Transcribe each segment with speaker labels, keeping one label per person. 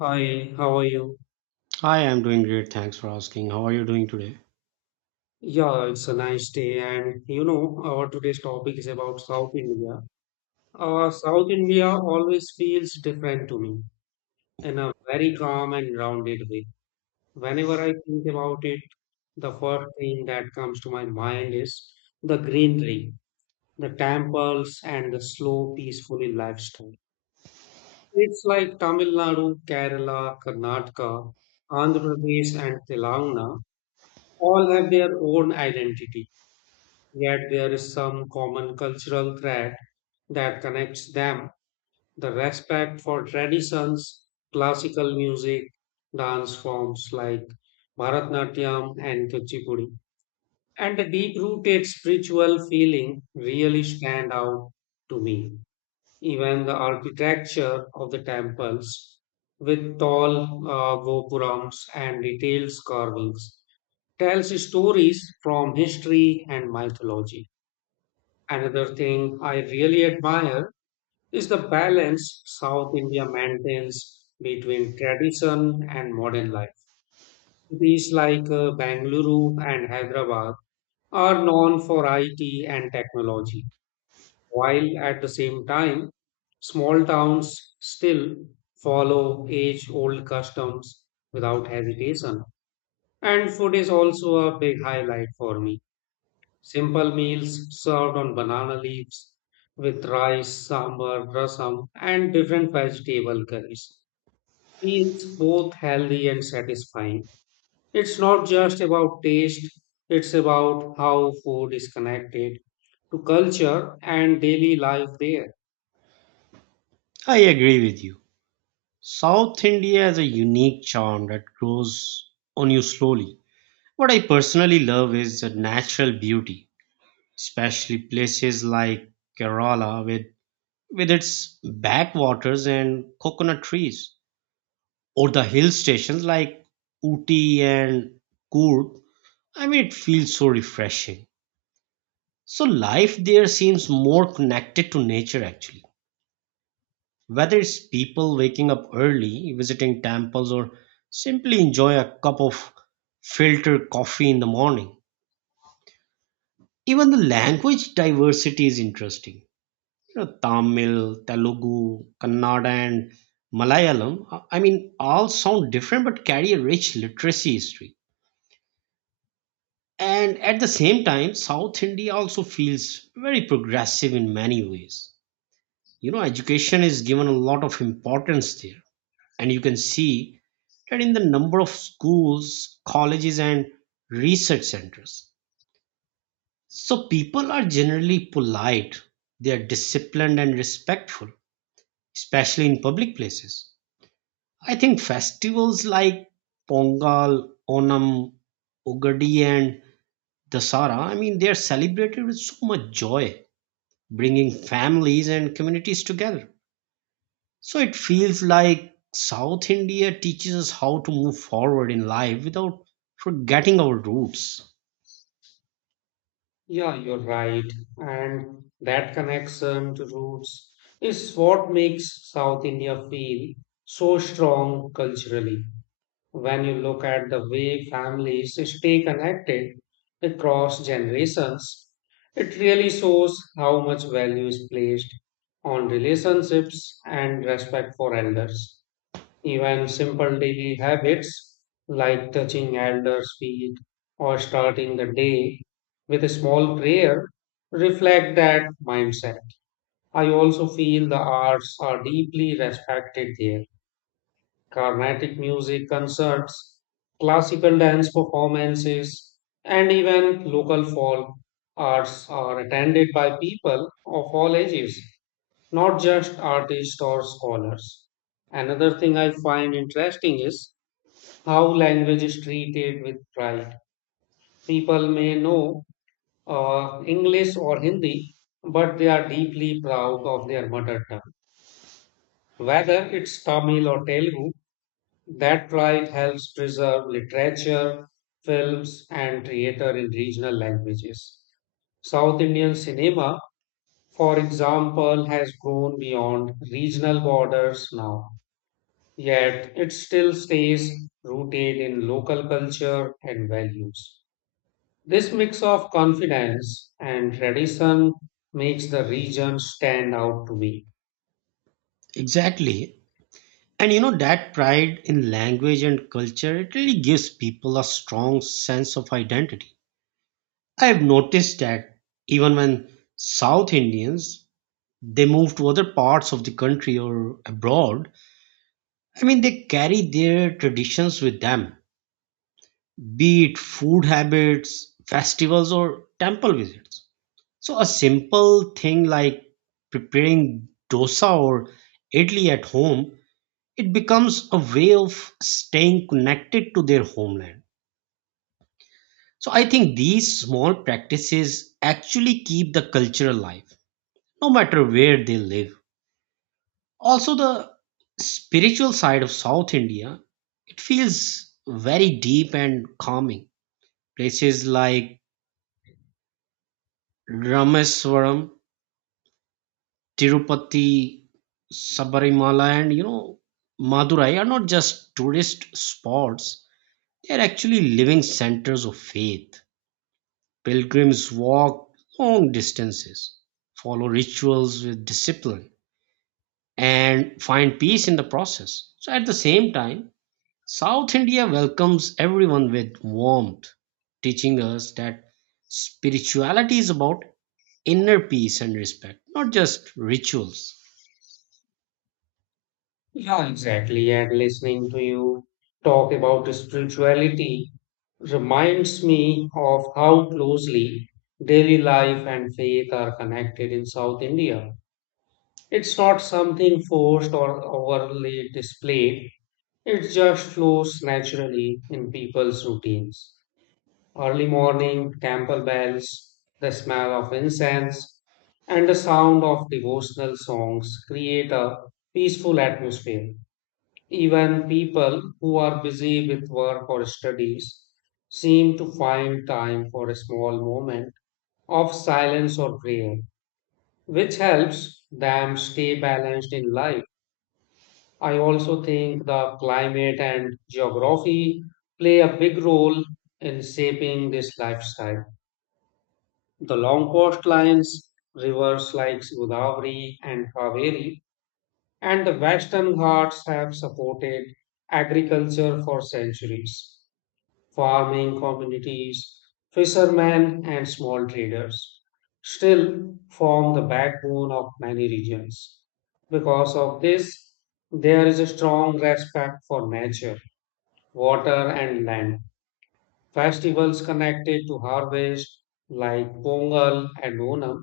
Speaker 1: Hi, how are you?
Speaker 2: I am doing great. Thanks for asking. How are you doing today?
Speaker 1: Yeah, it's a nice day, and our today's topic is about South India. South India always feels different to me in a very calm and grounded way. Whenever I think about it, the first thing that comes to my mind is the greenery, the temples, and the slow, peaceful lifestyle. It's like Tamil Nadu, Kerala, Karnataka, Andhra Pradesh, and Telangana all have their own identity, yet there is some common cultural thread that connects them: the respect for traditions, classical music, dance forms like Bharatnatyam and Kuchipudi, and the deep rooted spiritual feeling really stand out to me. Even the architecture of the temples, with tall gopurams and detailed carvings, tells stories from history and mythology. Another thing I really admire is the balance South India maintains between tradition and modern life. Cities like Bangalore and Hyderabad are known for IT and technology, while at the same time, small towns still follow age old customs without hesitation. And food is also a big highlight for me. Simple meals served on banana leaves with rice, sambar, rasam, and different vegetable curries. Feels both healthy and satisfying. It's not just about taste, it's about how food is connected to culture and daily life there.
Speaker 2: I agree with you. South India has a unique charm that grows on you slowly. What I personally love is the natural beauty, especially places like Kerala with its backwaters and coconut trees, or the hill stations like Uti and Coorg. I mean, it feels so refreshing. So, life there seems more connected to nature actually. Whether it's people waking up early, visiting temples, or simply enjoying a cup of filtered coffee in the morning, even the language diversity is interesting. You know, Tamil, Telugu, Kannada, and Malayalam, I mean, all sound different but carry a rich literacy history. And at the same time, South India also feels very progressive in many ways. You know, education is given a lot of importance there, and you can see that in the number of schools, colleges, and research centers. So people are generally polite, they are disciplined and respectful, especially in public places. I think festivals like Pongal, Onam, Ugadi, and Dasara, I mean, they are celebrated with so much joy, bringing families and communities together. So it feels like South India teaches us how to move forward in life without forgetting our roots.
Speaker 1: Yeah, you're right. And that connection to roots is what makes South India feel so strong culturally. When you look at the way families stay connected across generations, it really shows how much value is placed on relationships and respect for elders. Even simple daily habits like touching elders' feet or starting the day with a small prayer reflect that mindset. I also feel the arts are deeply respected there. Carnatic music concerts, classical dance performances, and even local folk arts are attended by people of all ages, not just artists or scholars. Another thing I find interesting is how language is treated with pride. People may know English or Hindi, but they are deeply proud of their mother tongue. Whether it's Tamil or Telugu, that pride helps preserve literature, films, and theater in regional languages. South Indian cinema, for example, has grown beyond regional borders now, yet it still stays rooted in local culture and values. This mix of confidence and tradition makes the region stand out to me.
Speaker 2: Exactly. And you know, that pride in language and culture, it really gives people a strong sense of identity. I have noticed that even when South Indians, they move to other parts of the country or abroad, I mean, they carry their traditions with them, be it food habits, festivals, or temple visits. So a simple thing like preparing dosa or idli at home, it becomes a way of staying connected to their homeland. So I think these small practices actually keep the culture alive, no matter where they live. Also, the spiritual side of South India, it feels very deep and calming. Places like Rameswaram, Tirupati, Sabarimala, and you know, Madurai are not just tourist spots, they are actually living centers of faith. Pilgrims walk long distances, follow rituals with discipline, and find peace in the process. So, at the same time, South India welcomes everyone with warmth, teaching us that spirituality is about inner peace and respect, not just rituals.
Speaker 1: Yeah, exactly. And listening to you talk about spirituality reminds me of how closely daily life and faith are connected in South India. It's not something forced or overly displayed, it just flows naturally in people's routines. Early morning, temple bells, the smell of incense, and the sound of devotional songs create a peaceful atmosphere. Even people who are busy with work or studies seem to find time for a small moment of silence or prayer, which helps them stay balanced in life. I also think the climate and geography play a big role in shaping this lifestyle. The long coastlines, rivers like Godavari and Kaveri, and the western ghats have supported agriculture for centuries. Farming communities, fishermen, and small traders still form the backbone of many regions. Because of this, there is a strong respect for nature, water, and land. Festivals connected to harvest, like Pongal and Onam,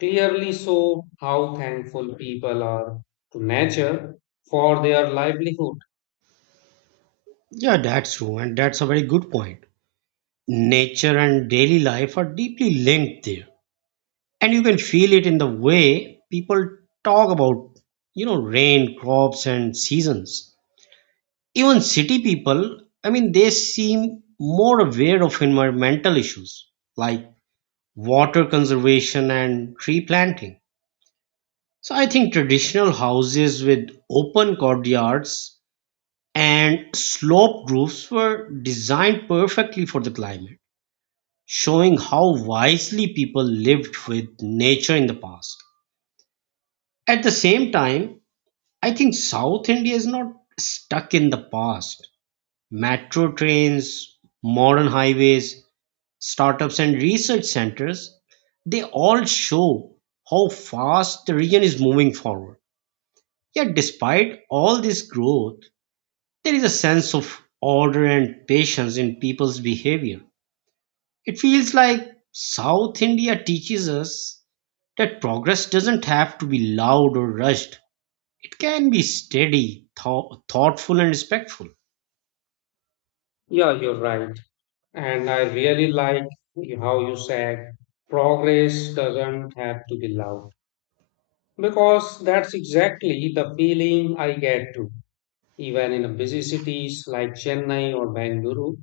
Speaker 1: clearly show how thankful people are to nature for their livelihood.
Speaker 2: Yeah, that's true, and that's a very good point. Nature and daily life are deeply linked there, and you can feel it in the way people talk about, you know, rain, crops, and seasons. Even city people, I mean, they seem more aware of environmental issues like water conservation and tree planting. So I think traditional houses with open courtyards and sloped roofs were designed perfectly for the climate, showing how wisely people lived with nature in the past. At the same time, I think South India is not stuck in the past. Metro trains, modern highways, startups, and research centers, they all show how fast the region is moving forward. Yet, despite all this growth, there is a sense of order and patience in people's behavior. It feels like South India teaches us that progress doesn't have to be loud or rushed. It can be steady, thoughtful, and respectful.
Speaker 1: Yeah, you're right. And I really like how you said progress doesn't have to be loud, because that's exactly the feeling I get too. Even in busy cities like Chennai or Bangalore,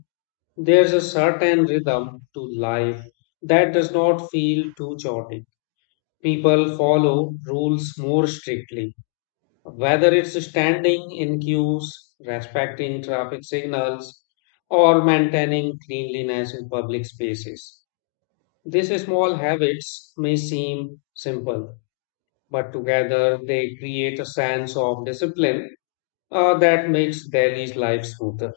Speaker 1: there's a certain rhythm to life that does not feel too chaotic. People follow rules more strictly, whether it's standing in queues, respecting traffic signals, or maintaining cleanliness in public spaces. These small habits may seem simple, but together they create a sense of discipline that makes daily life smoother.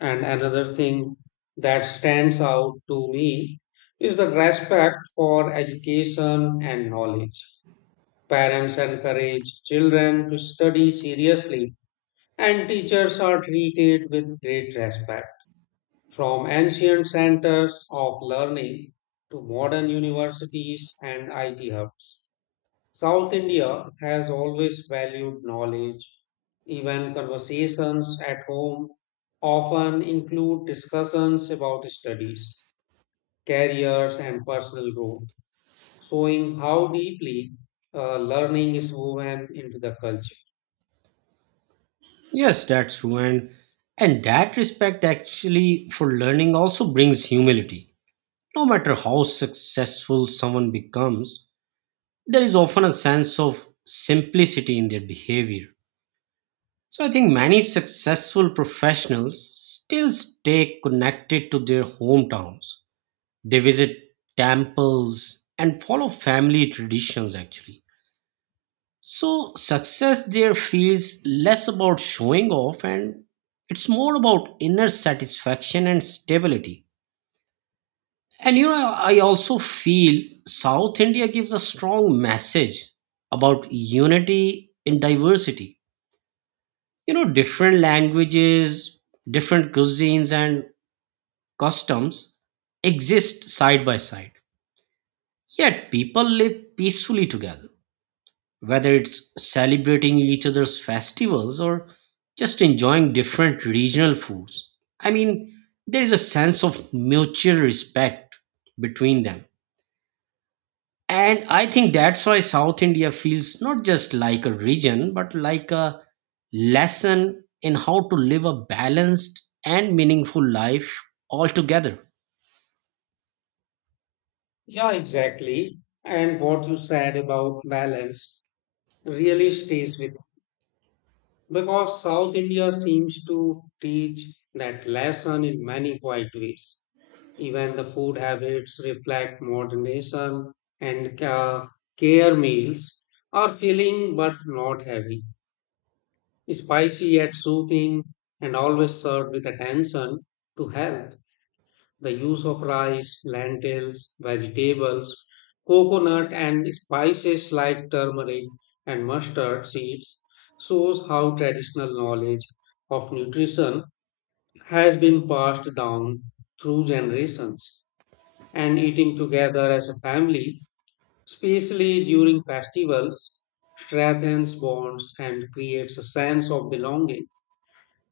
Speaker 1: And another thing that stands out to me is the respect for education and knowledge. Parents encourage children to study seriously, and teachers are treated with great respect. From ancient centers of learning to modern universities and IT hubs, South India has always valued knowledge. Even conversations at home often include discussions about studies, careers, and personal growth, showing how deeply learning is woven into the culture.
Speaker 2: Yes, that's true. And that respect actually for learning also brings humility. No matter how successful someone becomes, there is often a sense of simplicity in their behavior. So I think many successful professionals still stay connected to their hometowns. They visit temples and follow family traditions actually. So success there feels less about showing off, and it's more about inner satisfaction and stability. And you know, I also feel South India gives a strong message about unity in diversity. You know, different languages, different cuisines, and customs exist side by side, yet people live peacefully together, whether it's celebrating each other's festivals or just enjoying different regional foods. I mean, there is a sense of mutual respect between them. And I think that's why South India feels not just like a region, but like a lesson in how to live a balanced and meaningful life altogether.
Speaker 1: Yeah, exactly. And what you said about balance really stays with, because South India seems to teach that lesson in many quiet ways. Even the food habits reflect modernism and care. Meals are filling but not heavy, spicy yet soothing, and always served with attention to health. The use of rice, lentils, vegetables, coconut, and spices like turmeric and mustard seeds shows how traditional knowledge of nutrition has been passed down through generations. And eating together as a family, especially during festivals, strengthens bonds and creates a sense of belonging.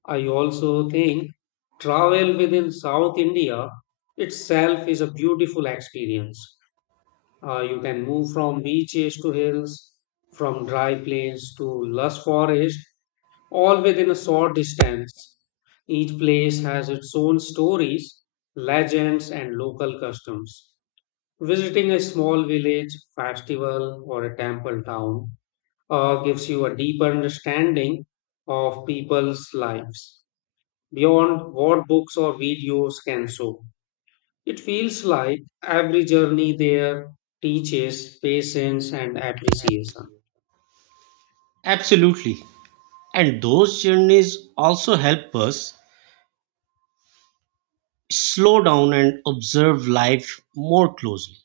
Speaker 1: I also think travel within South India itself is a beautiful experience. You can move from beaches to hills, from dry plains to lush forest, all within a short distance. Each place has its own stories, legends, and local customs. Visiting a small village, festival, or a temple town gives you a deeper understanding of people's lives beyond what books or videos can show. It feels like every journey there teaches patience and appreciation.
Speaker 2: Absolutely. And those journeys also help us slow down and observe life more closely.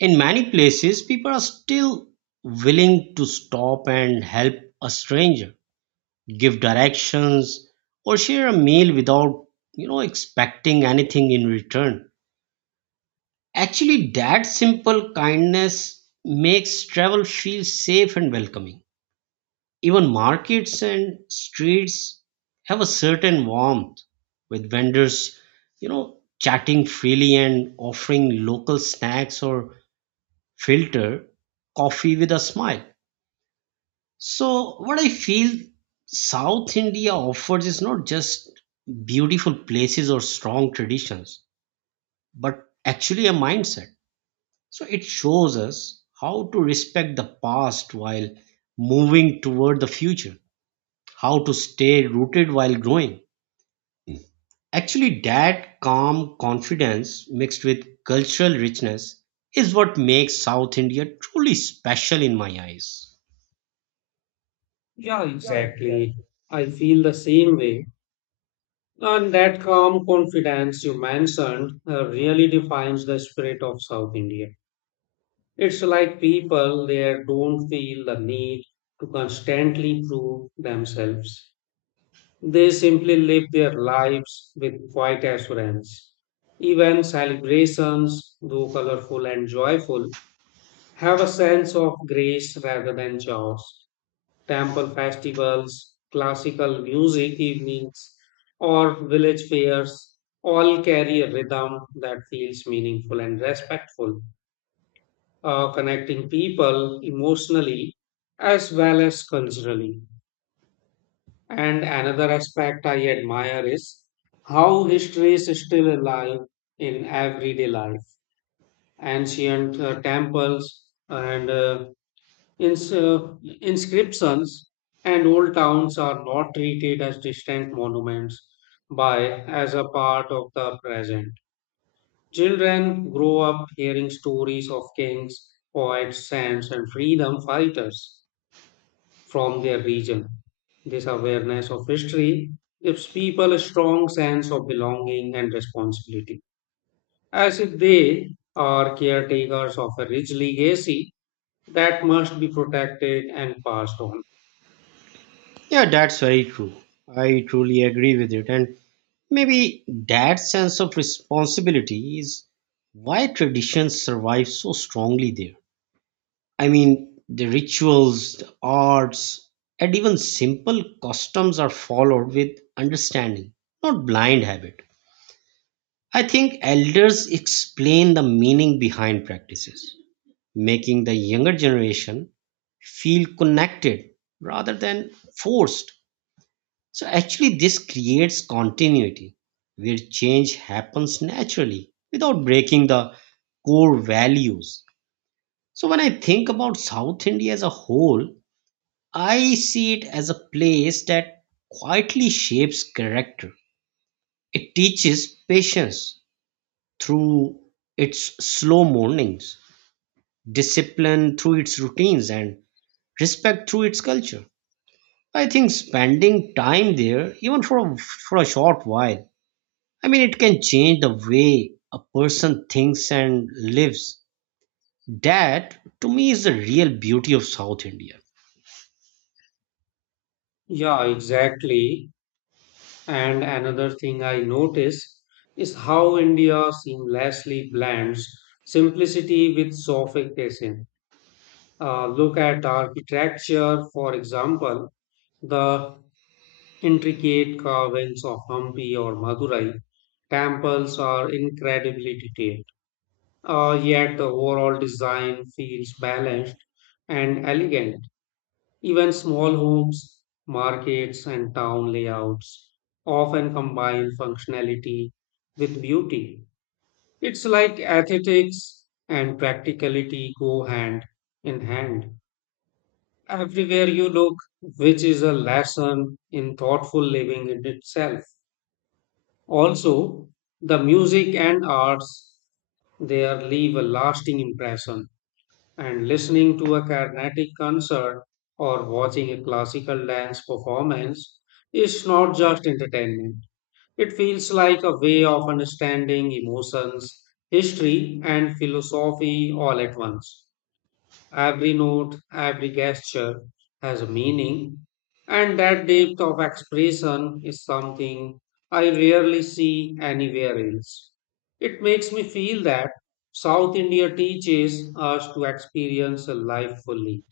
Speaker 2: In many places people are still willing to stop and help a stranger, give directions, or share a meal without expecting anything in return. Actually, that simple kindness makes travel feel safe and welcoming. Even markets and streets have a certain warmth, with vendors you know chatting freely and offering local snacks or filter coffee with a smile. So, what I feel South India offers is not just beautiful places or strong traditions, but actually a mindset. So, it shows us how to respect the past while moving toward the future, how to stay rooted while growing. Actually, that calm confidence mixed with cultural richness is what makes South India truly special in my eyes.
Speaker 1: Yeah, exactly. I feel the same way. And that calm confidence you mentioned really defines the spirit of South India. It's like people there don't feel the need to constantly prove themselves. They simply live their lives with quiet assurance. Even celebrations, though colorful and joyful, have a sense of grace rather than chaos. Temple festivals, classical music evenings, or village fairs all carry a rhythm that feels meaningful and respectful, connecting people emotionally as well as culturally. And another aspect I admire is how history is still alive in everyday life. Ancient temples and ins- uh, inscriptions and old towns are not treated as distant monuments by as a part of the present. Children grow up hearing stories of kings, poets, saints, and freedom fighters from their region. This awareness of history gives people a strong sense of belonging and responsibility, as if they are caretakers of a rich legacy that must be protected and passed on.
Speaker 2: Yeah, that's very true. I truly agree with it. And maybe that sense of responsibility is why traditions survive so strongly there. I mean, the rituals, the arts, and even simple customs are followed with understanding, not blind habit. I think elders explain the meaning behind practices, making the younger generation feel connected rather than forced. So actually, this creates continuity where change happens naturally without breaking the core values. So when I think about South India as a whole, I see it as a place that quietly shapes character. It teaches patience through its slow mornings, discipline through its routines, and respect through its culture. I think spending time there, even for a short while, I mean, it can change the way a person thinks and lives. That, to me, is the real beauty of South India.
Speaker 1: Yeah, exactly. And another thing I notice is how India seamlessly blends simplicity with sophistication. Look at architecture, for example. The intricate carvings of Hampi or Madurai temples are incredibly detailed, yet the overall design feels balanced and elegant. Even small homes, markets, and town layouts often combine functionality with beauty. It's like aesthetics and practicality go hand in hand. Everywhere you look, which is a lesson in thoughtful living in itself. Also, the music and arts there leave a lasting impression, and listening to a Carnatic concert or watching a classical dance performance is not just entertainment. It feels like a way of understanding emotions, history, and philosophy all at once. Every note, every gesture has a meaning, and that depth of expression is something I rarely see anywhere else. It makes me feel that South India teaches us to experience life fully,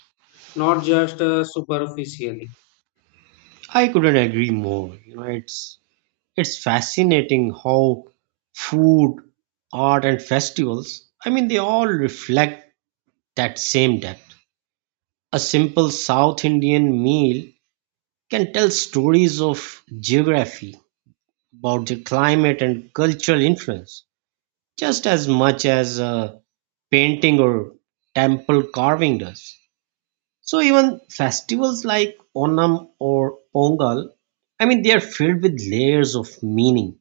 Speaker 1: not just superficially.
Speaker 2: I couldn't agree more. You know, it's fascinating how food, art, and festivals. I mean, they all reflect that same depth. A simple South Indian meal can tell stories of geography, about the climate and cultural influence, just as much as painting or temple carving does. So even festivals like Onam or Pongal, I mean, they are filled with layers of meaning,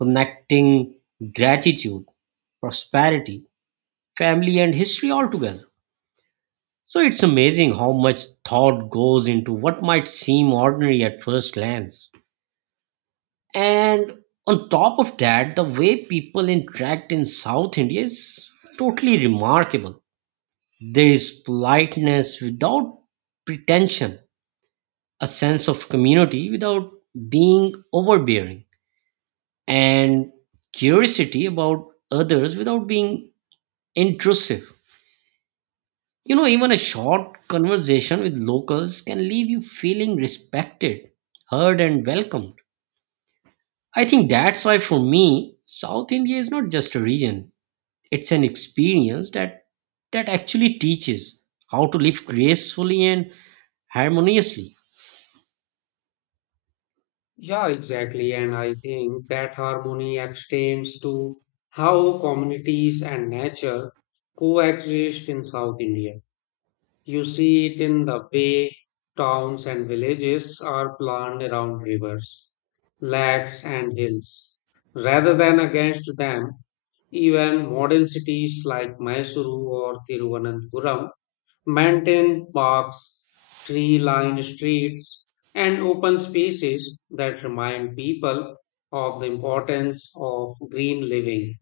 Speaker 2: connecting gratitude, prosperity, family, and history all together. So it's amazing how much thought goes into what might seem ordinary at first glance. And on top of that, the way people interact in South India is totally remarkable. There is politeness without pretension, a sense of community without being overbearing, and curiosity about others without being intrusive. You know, even a short conversation with locals can leave you feeling respected, heard, and welcomed. I think that's why, for me, South India is not just a region, it's an experience that actually teaches how to live gracefully and harmoniously.
Speaker 1: Yeah, exactly. And I think that harmony extends to how communities and nature coexist in South India. You see it in the way towns and villages are planned around rivers, lakes, and hills, rather than against them. Even modern cities like Mysuru or Thiruvananthapuram maintain parks, tree lined streets, and open spaces that remind people of the importance of green living.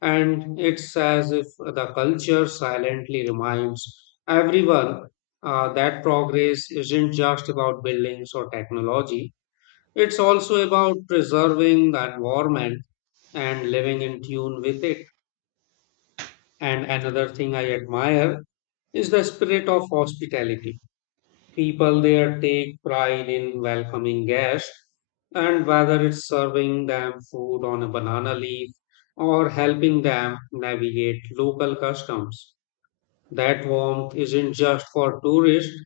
Speaker 1: And it's as if the culture silently reminds everyone that progress isn't just about buildings or technology, it's also about preserving the environment and living in tune with it. And another thing I admire is the spirit of hospitality. People there take pride in welcoming guests, and whether it's serving them food on a banana leaf or helping them navigate local customs. That warmth isn't just for tourists,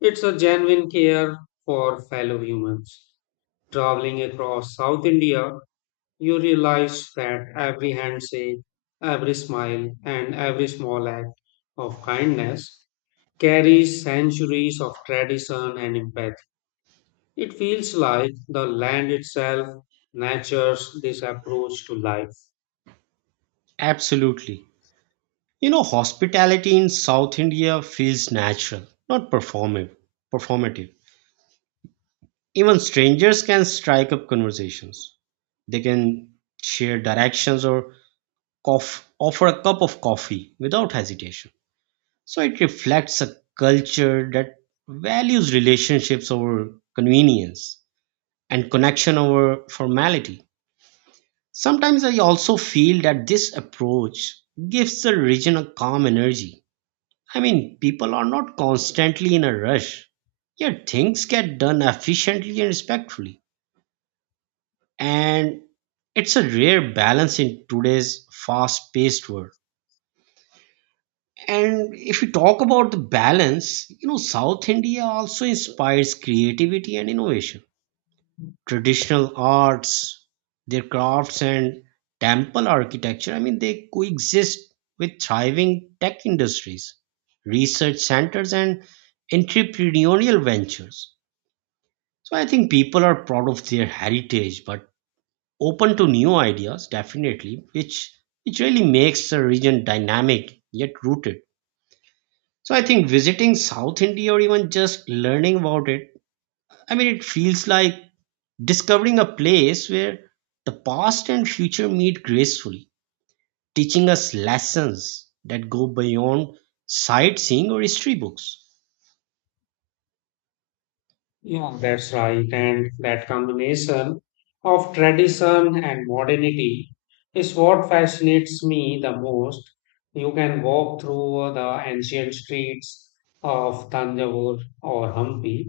Speaker 1: it's a genuine care for fellow humans. Traveling across South India, you realize that every handshake, every smile, and every small act of kindness carries centuries of tradition and empathy. It feels like the land itself nurtures this approach to life.
Speaker 2: Absolutely. You know, hospitality in South India feels natural, not performative. Even strangers can strike up conversations. They can share directions or cough, offer a cup of coffee without hesitation. So it reflects a culture that values relationships over convenience and connection over formality. Sometimes I also feel that this approach gives the region a calm energy. I mean, people are not constantly in a rush, yet things get done efficiently and respectfully. And it's a rare balance in today's fast paced world. And if you talk about the balance, you know, South India also inspires creativity and innovation. Traditional arts, their crafts and temple architecture, I mean, they coexist with thriving tech industries, research centers, and entrepreneurial ventures. So I think people are proud of their heritage, but open to new ideas, definitely, which really makes the region dynamic yet rooted. So I think visiting South India or even just learning about it, I mean, it feels like discovering a place where the past and future meet gracefully, teaching us lessons that go beyond sightseeing or history books.
Speaker 1: Yeah, that's right, and that combination of tradition and modernity is what fascinates me the most. You can walk through the ancient streets of Tanjavur or Hampi,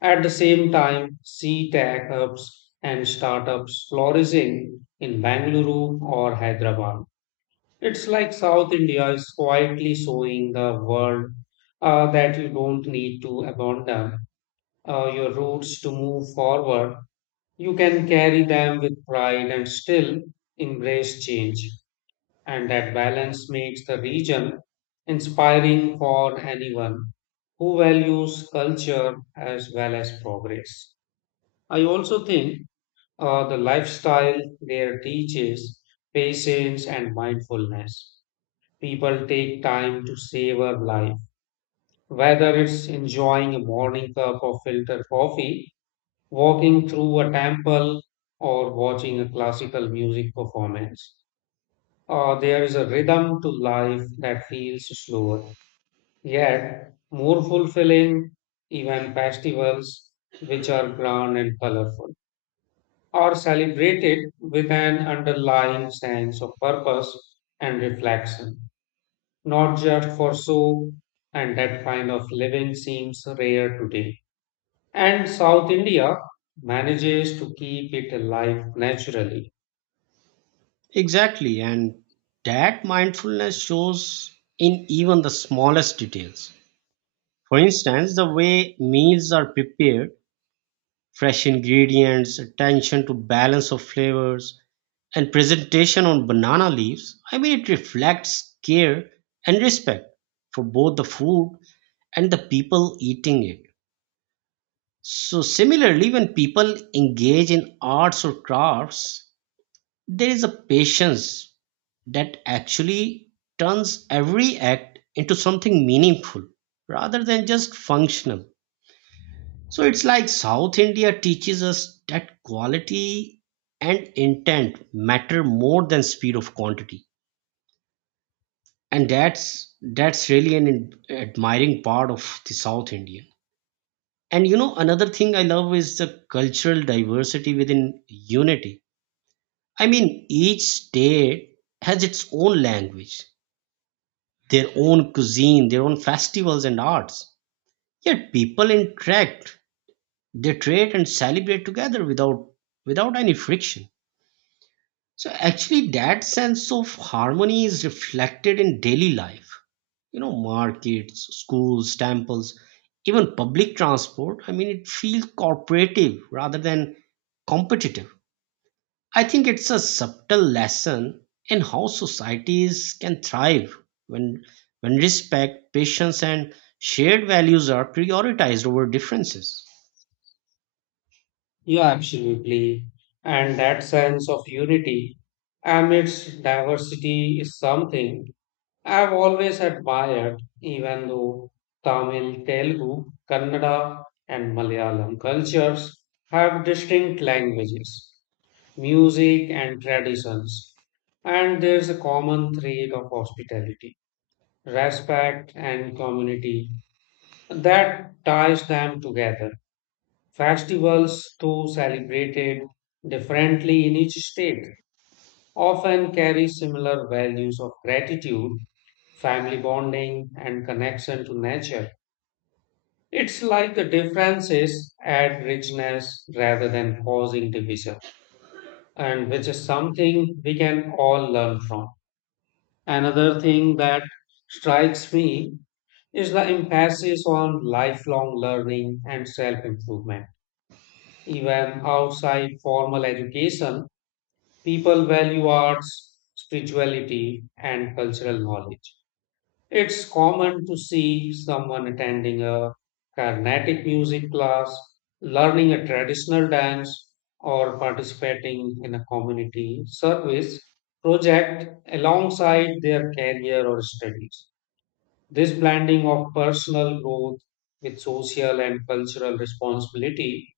Speaker 1: at the same time, see tech hubs and startups flourishing in Bangalore or Hyderabad. It's like South India is quietly showing the world that you don't need to abandon your roots to move forward. You can carry them with pride and still embrace change. And that balance makes the region inspiring for anyone who values culture as well as progress. I also think the lifestyle there teaches patience and mindfulness. People take time to savor life, whether it's enjoying a morning cup of filtered coffee, walking through a temple, or watching a classical music performance. There is a rhythm to life that feels slower, yet more fulfilling. Even festivals, which are grand and colorful, are celebrated with an underlying sense of purpose and reflection, not just for show, and that kind of living seems rare today. And South India manages to keep it alive naturally.
Speaker 2: Exactly, and that mindfulness shows in even the smallest details. For instance, the way meals are prepared, fresh ingredients, attention to balance of flavors, and presentation on banana leaves, I mean, it reflects care and respect for both the food and the people eating it. So, similarly, when people engage in arts or crafts, there is a patience that actually turns every act into something meaningful rather than just functional. So, it's like South India teaches us that quality and intent matter more than speed of quantity. And that's really an admiring part of the South India. And you know, another thing I love is the cultural diversity within unity. I mean, each state has its own language, their own cuisine, their own festivals and arts. Yet people interact, they trade and celebrate together without any friction. So actually, that sense of harmony is reflected in daily life. You know, markets, schools, temples, even public transport. I mean, it feels cooperative rather than competitive. I think it's a subtle lesson in how societies can thrive when when respect, patience, and shared values are prioritized over differences.
Speaker 1: Yeah, absolutely. And that sense of unity amidst diversity is something I've always admired, even though Tamil, Telugu, Kannada, and Malayalam cultures have distinct languages, music, and traditions. And there's a common thread of hospitality, respect, and community that ties them together. Festivals, though celebrated differently in each state, often carry similar values of gratitude, family bonding, and connection to nature. It's like the differences add richness rather than causing division, and which is something we can all learn from. Another thing that strikes me is the emphasis on lifelong learning and self improvement. Even outside formal education, people value arts, spirituality, and cultural knowledge. It's common to see someone attending a Carnatic music class, learning a traditional dance, or participating in a community service project alongside their career or studies. This blending of personal growth with social and cultural responsibility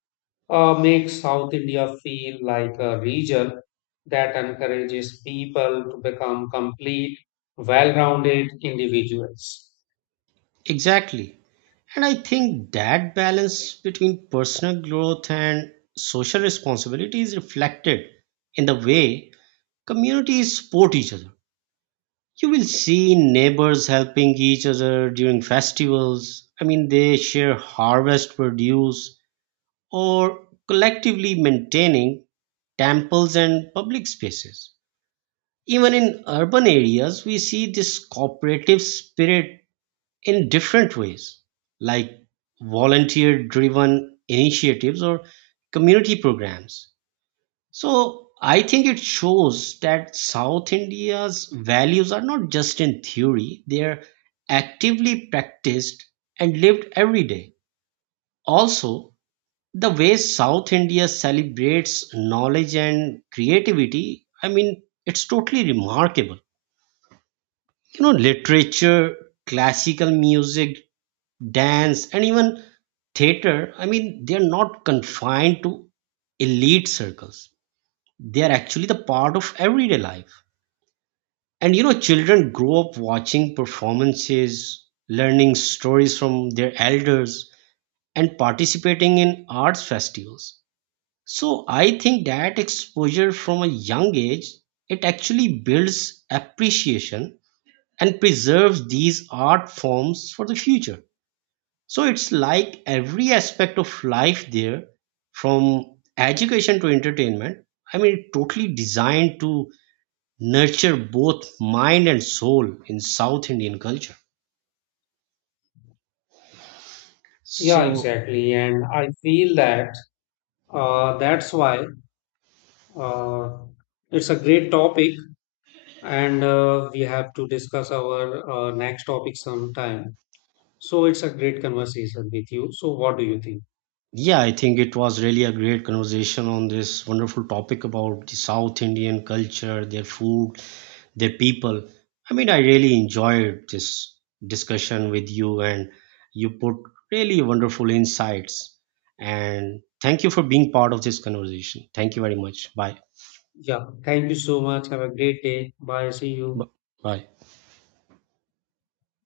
Speaker 1: makes South India feel like a region that encourages people to become complete, well rounded individuals.
Speaker 2: Exactly. And I think that balance between personal growth and social responsibility is reflected in the way communities support each other. You will see neighbors helping each other during festivals. I mean, they share harvest produce or collectively maintaining temples and public spaces. Even in urban areas, we see this cooperative spirit in different ways, like volunteer driven initiatives or community programs. So I think it shows that South India's values are not just in theory, they are actively practiced and lived every day. Also, the way South India celebrates knowledge and creativity, I mean, it's totally remarkable. You know, literature, classical music, dance, and even theater, I mean, they're not confined to elite circles. They are actually the part of everyday life. And you know, children grow up watching performances, learning stories from their elders, and participating in arts festivals. So I think that exposure from a young age, it actually builds appreciation and preserves these art forms for the future. So it's like every aspect of life there, from education to entertainment. I mean, totally designed to nurture both mind and soul in South Indian culture.
Speaker 1: Yeah,
Speaker 2: So,
Speaker 1: exactly. And I feel that that's why uh, it's a great topic, and we have to discuss our next topic sometime. So, it's a great conversation with you. So, what do you think?
Speaker 2: yeah, I think it was really a great conversation on this wonderful topic about the South Indian culture, their food, their people. I mean, I really enjoyed this discussion with you, and you put really wonderful insights. And thank you for being part of this conversation. Thank you very much. Bye.
Speaker 1: Yeah, thank you so much. Have a great day. Bye. See you.
Speaker 2: B- Bye.